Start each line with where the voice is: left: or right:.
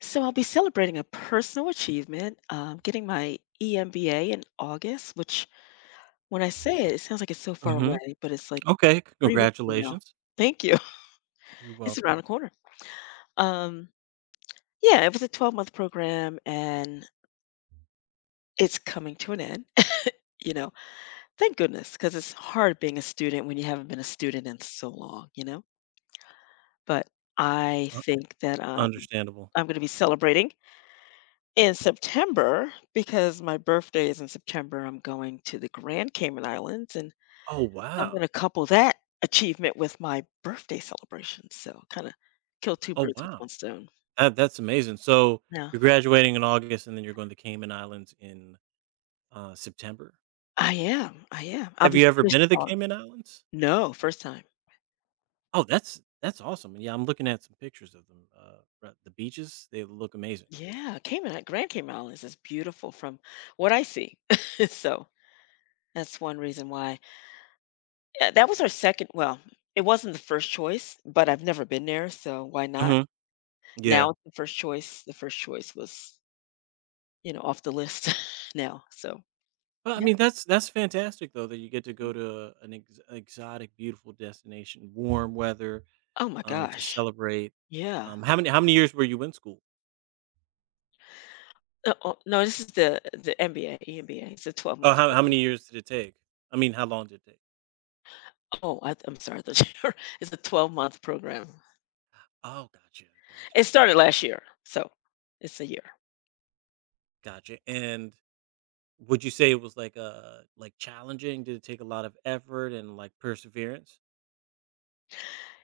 left: So I'll be celebrating a personal achievement, getting my EMBA in August, which when I say it, it sounds like it's so far
right: Mhm.
left: away, but it's like
right: Okay,
left: 3 weeks from now.
right: congratulations.
left: Thank you.
right: You're
left: It's
right: welcome.
left: around the corner. Um, yeah, it was a 12-month program and it's coming to an end. You know, thank goodness, because it's hard being a student when you haven't been a student in so long, you know? But I
right: Uh,
left: think that
right: Understandable.
left: I'm going to be celebrating in September, because my birthday is in September, I'm going to the Grand Cayman Islands and
right: Oh,
left: I'm going
right: wow.
left: to couple that achievement with my birthday celebration. So kind of kill two
right: Oh,
left: birds with
right: wow.
left: one stone.
right: That's amazing. So,
left: Yeah.
right: you're graduating in August, and then you're going to Cayman Islands in, September.
left: I am. I am. I'll
right: Have
left: be
right: you ever
left: finished
right: been to
left: in
right: the
left: August.
right: Cayman Islands?
left: No, first time.
right: Oh, that's awesome. Yeah, I'm looking at some pictures of them, right the beaches, they look amazing.
left: Yeah, Cayman, Grand Cayman Islands is beautiful from what I see. So that's one reason why. Yeah, that was our second. Well, it wasn't the first choice, but I've never been there, so why not?
right: Mhm. Yeah.
left: Now it's the first choice. The first choice was off the list. Now. So,
right: Well, I
left: yeah.
right: mean, that's fantastic, though, that you get to go to an ex exotic, beautiful destination, warm weather,
left: Oh my
right: to
left: gosh.
right: celebrate.
left: Yeah.
right: How many years were you in school?
left: Oh, no, this is the MBA, EMBA. It's a
right: Oh,
left: 12-month
right: how many
left: program.
right: years did it take? I mean, how long did it take?
left: Oh, I'm sorry. I thought It's a 12-month program.
right: Oh,
left: It started last year, so it's a year.
right: gotcha. And would you say it was like challenging? Did it take a lot of effort and like perseverance?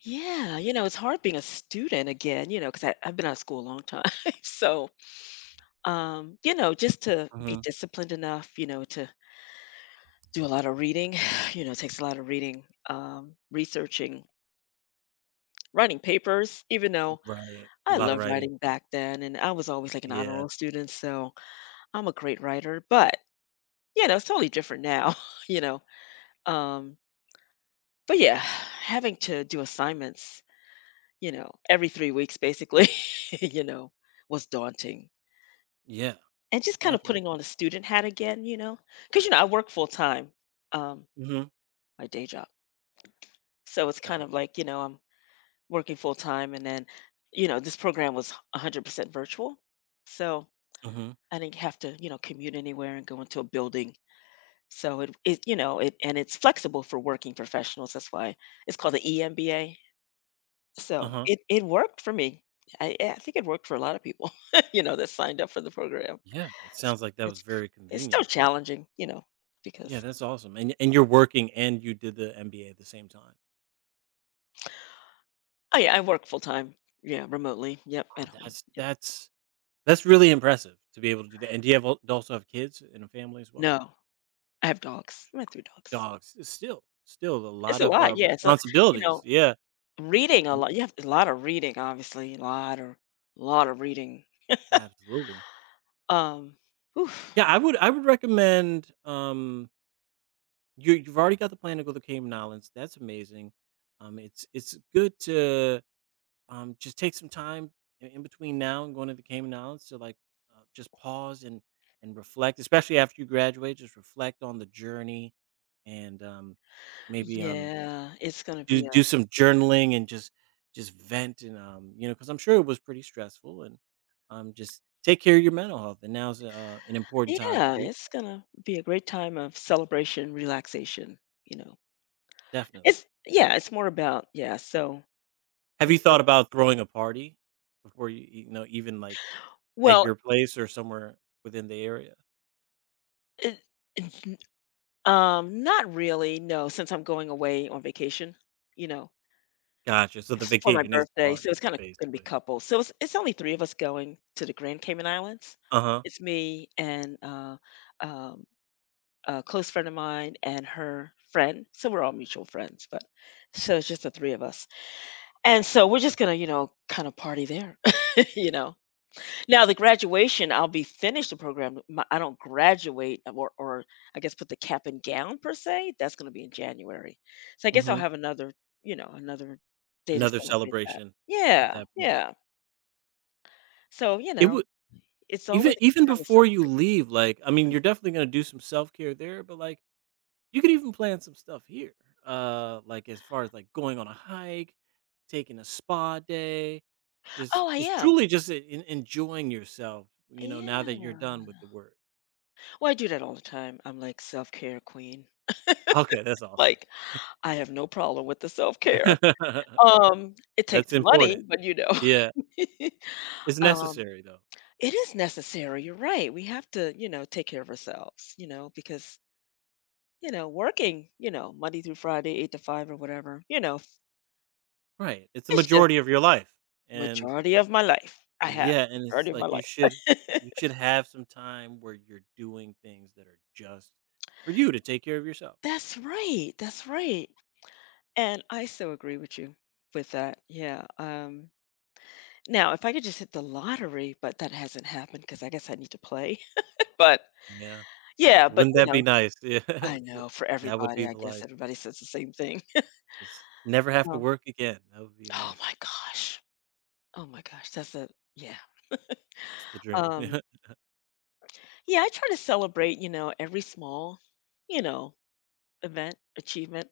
left: Yeah, it's hard being a student again, because I've been out of school a long time. So, just to be
right: Mhm.
left: disciplined enough, to do a lot of reading, it takes a lot of reading, researching, writing papers, even though
right: Right, a
left: I
right: lot of
left: love
right: writing.
left: writing back then, and I was always like an honor
right: Yeah,
left: roll student, so I'm a great writer. But it's totally different now. You know, um, but yeah, having to do assignments, every 3 weeks basically, you know, was daunting,
right: yeah,
left: and just kind of
right: definitely.
left: putting on a student hat again, because you know I work full time, um,
right: Hmm.
left: my day job, so it's kind of
right: Gotcha.
left: like you know I'm working full time, and then you know this program was 100% virtual, so
right: Hmm.
left: I didn't have to, commute anywhere and go into a building. So it you know, it and it's flexible for working professionals. That's why it's called the EMBA.
right: Uh
left: So
right: huh.
left: it worked for me. I think it worked for a lot of people, that signed up for the program.
right: Yeah, it
left: It's
right: sounds like that was
left: it's,
right: very
left: it's still
right: convenient.
left: challenging,
right: Yeah,
left: because
right: that's awesome. And you're working and you did the MBA at the same time.
left: oh yeah, I work full time. Yeah, remotely. Yep,
right: Oh,
left: at home.
right: that's
left: Yep.
right: that's That's really impressive to be able to do that. And do you have al also have kids and a family as well?
left: No, I have dogs. I have three dogs.
right: Dogs. It's still a
left: It's
right: lot
left: a
right: of,
left: lot, yeah. So you
right: responsibilities.
left: know,
right: Yeah.
left: reading a
right: Um.
left: lot. You have a lot of reading, obviously, a lot of reading.
right: Absolutely.
left: Um, oof.
right: Yeah, I would recommend, um, you've already got the plan to go to the Cayman Islands. That's amazing. It's good to, just take some time in between now and going to the Cayman Islands to, like, just pause and reflect, especially after you graduate, just reflect on the journey and, maybe, um.
left: Yeah, it's gonna
right: Do
left: be a
right: do some journaling and just vent and, because 'cause I'm sure it was pretty stressful and, just take care of your mental health, and now's, an important time
left: yeah,
right: to do
left: it's gonna be a great time of celebration, relaxation, you know.
right: definitely.
left: It's yeah, it's more about yeah, so.
right: Have you thought
left: Okay.
right: about throwing a party before even, like, at
left: Well,
right: your place or somewhere within the area?
left: it, it's n- not really, no, since I'm going away on vacation, you know,
right: Gotcha, so the
left: it's for my
right: vacation is the
left: birthday, so
right: party,
left: it's kind of gonna be
right: basically.
left: couples. So it's only three of us going to the Grand Cayman Islands.
right: Uh-huh,
left: It's me and um a close friend of mine and her friend. So we're all mutual friends, but so it's just the three of us. And so we're just gonna, kind of party there. you know. Now the graduation, I'll be finished the program. My, I don't graduate or I guess put the cap and gown per se. That's gonna be in January. So I guess I'll
right: mhm.
left: have another day to
right: Another
left: celebrate that.
right: celebration at
left: Yeah,
right: that point.
left: yeah. So
right: It would,
left: it's always
right: even
left: a good
right: even
left: time to
right: before you
left: celebrate.
right: leave, like, I mean, you're definitely gonna do some self-care there, but, like, you could even plan some stuff here, like, as far as, like, going on a hike, taking a spa day,
left: Oh, I
right: just
left: am.
right: truly just en en enjoying yourself now that you're done
left: Yeah.
right: with the work.
left: Well, I do that all the time. I'm like self care queen.
right: Okay, that's awesome.
left: Like I have no problem with the self-care. It
right: That's
left: takes money,
right: important.
left: but,
right: Yeah. It's
left: um,
right: necessary, though.
left: it is necessary, you're right, we have to, take care of ourselves, because, working, Monday through Friday, 8 to 5 or whatever,
right: Right, it's the
left: it's just
right: majority of your life, and
left: majority of my life. I have
right: yeah, and
left: majority
right: it's
left: of my
right: like you
left: life.
right: should you should have some time where you're doing things that are just for you to take care of yourself.
left: That's right, and I so agree with you with that, yeah, now if I could just hit the lottery, but that hasn't happened because I guess I need to play, but
right: Yeah.
left: yeah.
right: Wouldn't that be nice?
left: I know, for
right: Yeah, that would
left: everybody,
right: be
left: I
right: the
left: guess
right: life.
left: everybody says the same thing.
right: Just never have to
left: Um,
right: work again. That would be
left: oh
right: amazing.
left: my gosh. Oh my gosh, that's a yeah.
right: It's the dream.
left: Um,
right: Yeah.
left: yeah, I try to celebrate, every small, you know, event, achievement.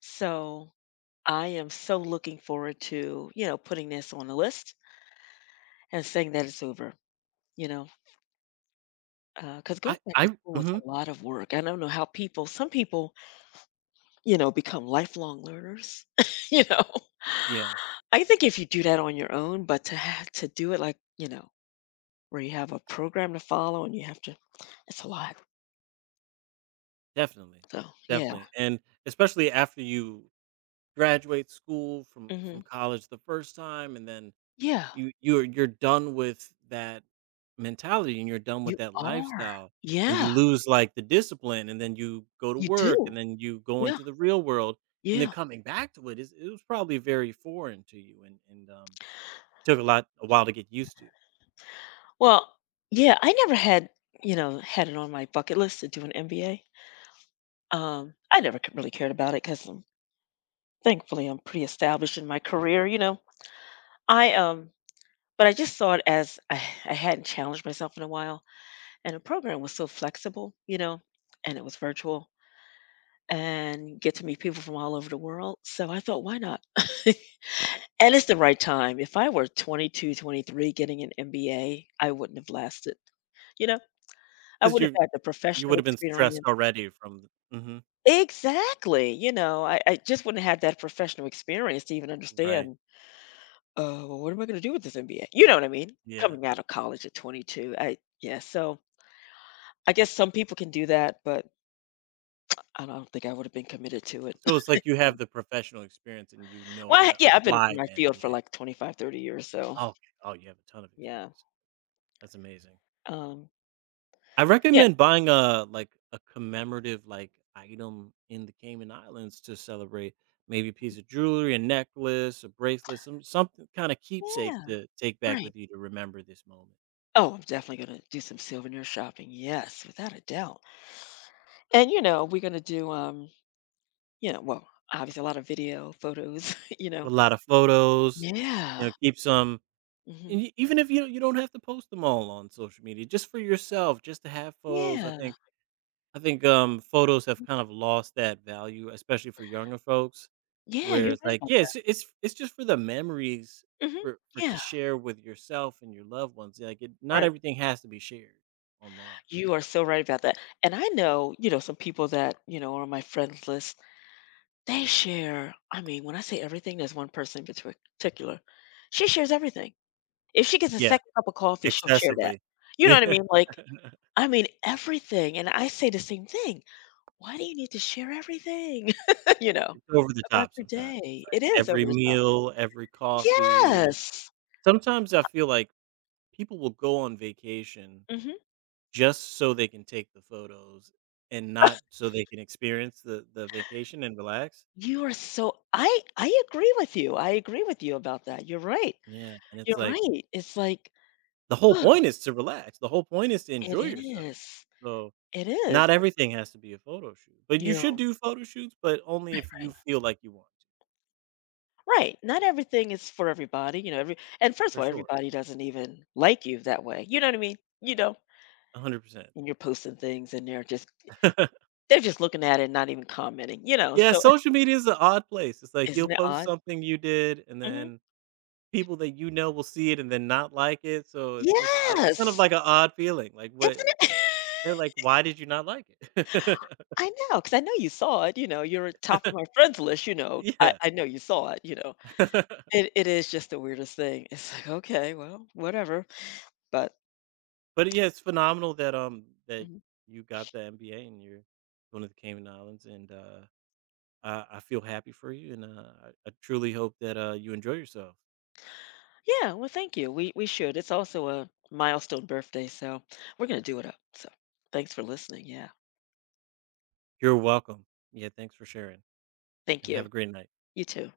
left: So, I am so looking forward to, putting this on a list and saying that it's over, you know, because going back to
right: I
left: school was
right: mhm.
left: a lot of work. I don't know how people some people, become lifelong learners. You know?
right: Yeah,
left: I think if you do that on your own, but to do it, like, where you have a program to follow and you have to it's a lot.
right: definitely,
left: So, yeah.
right: definitely, and especially after you graduate school from
left: Mhm.
right: college the first time and then
left: Yeah,
right: you're done with that mentality and you're done with
left: you
right: that
left: are.
right: lifestyle, and
left: Yeah,
right: you lose, like, the discipline, and then you go to
left: you
right: work,
left: do.
right: and then you go
left: Yeah,
right: into the real world, and then
left: yeah.
right: coming back to it is it was probably very foreign to you and, took a while to get used to
left: Well, yeah, I never had it on my bucket list to do an MBA. I never c really cared about it because thankfully, I'm pretty established in my career, you know? I, um but I just saw it as I hadn't challenged myself in a while. And the program was so flexible, and it was virtual and get to meet people from all over the world. So I thought, why not? And it's the right time. If I were 22, 23, getting an MBA, I wouldn't have lasted. You know, I
right: because
left: wouldn't have had the
right: you would
left: professional
right: have been stressed
left: experience.
right: already from the mhm,
left: Exactly. I just wouldn't have had that professional experience to even
right: right,
left: understand, well, what am I going to do with this MBA? You know what I mean?
right: yeah.
left: Coming out of college at 22. Yeah. So I guess some people can do that, but I don't think I would have been committed to it.
right: So it's like you have the professional experience and you know
left: Well,
right: how
left: I
right: to
left: yeah, I've been in
right: apply
left: my
right: the
left: field for
right: MBA.
left: like 25, 30 years, so
right: Okay, oh, you have a ton of
left: yeah.
right: experience. That's amazing.
left: Um,
right: I
left: yeah,
right: recommend buying a like a commemorative like item in the Cayman Islands to celebrate. Maybe a piece of jewelry, a necklace, a bracelet, some something kind of keepsake
left: yeah,
right: to take back
left: right.
right: with you to remember this moment.
left: Oh, I'm definitely gonna do some souvenir shopping. Yes, without a doubt. And we're gonna do well, obviously a lot of video, photos.
right: A lot of photos, you
left: Yeah.
right: know, keep some.
left: Hmm.
right: And even if you don't have to post them all on social media, just for yourself, just to have photos,
left: Yeah.
right: I think, photos have kind of lost that value, especially for younger folks,
left: Yeah,
right: where
left: you're
right: it's
left: right
right: like,
left: about
right: yeah,
left: that.
right: it's just for the memories
left: Hmm.
right: for to
left: Yeah,
right: share with yourself and your loved ones. Like, it, not
left: right.
right: everything has to be shared online.
left: You are so right about that. And I know, some people that, are on my friends list, they share, I mean, when I say everything, there's one person in particular. She shares everything. If she gets a
right: Yeah,
left: second cup of coffee, she'll share that.
right: excessively.
left: You know what I
right: Yeah,
left: mean? Like, I mean, everything, and I say the same thing. Why do you need to share everything, you know,
right: it's over the
left: about
right: top
left: your
right: sometimes. It's
left: day? It
right: like
left: is
right: every
left: over the top.
right: meal, every coffee.
left: Yes.
right: Sometimes I feel like people will go on vacation
left: Mhm.
right: just so they can take the photos and not so they can experience the vacation and relax?
left: You are so I agree with you. I agree with you about that. You're right.
right: Yeah, and it's
left: You're
right: like,
left: right. It's like,
right: the whole
left: oh,
right: point is to relax, the whole point is to
left: it
right: enjoy yourself.
left: is.
right: So,
left: It
right: not
left: is.
right: everything has to be a photo shoot, but you should
left: You're
right: do photo shoots, but only
left: right,
right: if
left: right.
right: you feel like you want to,
left: Right. Not everything is for everybody, you know, every and first of
right: for
left: all,
right: sure,
left: everybody doesn't even like you that way. You know what I mean? You know?
right: 100%.
left: And you're posting things and they're just they're just looking at it and not even commenting,
right: Yeah,
left: so.
right: social media is an odd place, it's like you'll
left: Isn't it
right: post
left: odd?
right: something you did, and
left: Mhm.
right: then people that you know will see it and then not like it, so it's just, I it's kind of
left: Yes.
right: like an odd feeling, like, what.
left: Isn't it?
right: They're like, "Why did you not like it?"
left: I know, because I know you saw it, you're at top of my friends list, you know, I
right: Yeah.
left: I know you saw it. It is just the weirdest thing. It's like, "Okay, well, whatever," but
right: But, yeah, it's phenomenal that, that
left: Mhm.
right: you got the MBA and you're going to the Cayman Islands, and, I feel happy for you, and, I truly hope that, you enjoy yourself.
left: Yeah, well, thank you. We should. It's also a milestone birthday, so we're gonna do it up, so thanks for listening, yeah.
right: You're welcome. Yeah, thanks for sharing,
left: Thank
right: and have
left: you.
right: a great night.
left: You too.